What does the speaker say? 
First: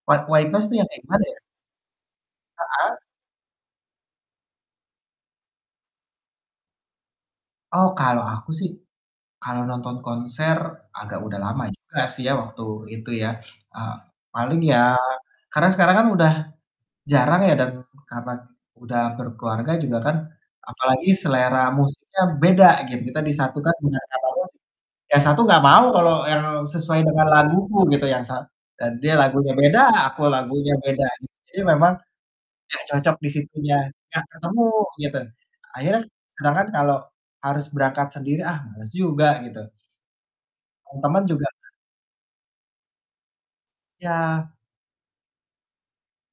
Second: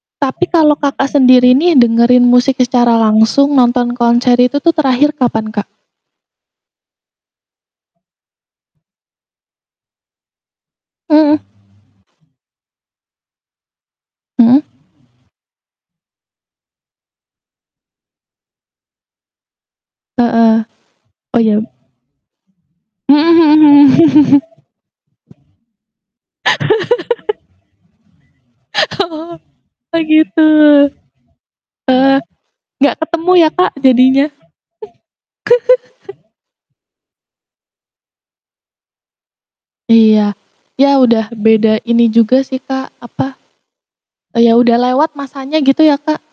White Tapi Waiters kalo, tuh yang kayak Kakak, gimana ya? sendiri nih dengerin musik secara Heeh. langsung nonton konser itu tuh terakhir kapan, Kak? Oh, kalau aku sih, kalau nonton konser agak Mmm. udah lama juga sih ya waktu itu ya, eee, paling Mhm. ya karena sekarang kan udah jarang ya dan karena udah berkeluarga juga kan, Heeh, apalagi oh iya. selera musiknya beda gitu kita Mhm disatukan mhm dengan kata mhm. mus yang satu gak mau kalau yang sesuai dengan laguku gitu, yang sa dan dia Oh lagunya beda oh aku gitu? lagunya beda. Jadi memang Eee, gak gak cocok di ketemu ya, Kak, situnya, gak jadinya? ketemu gitu akhirnya sedangkan kalau harus berangkat sendiri, ah, males juga gitu. Iya, ya Temen-temen udah juga beda ini juga sih, Kak, apa Iya. ya, udah lewat masanya gitu ya, Kak?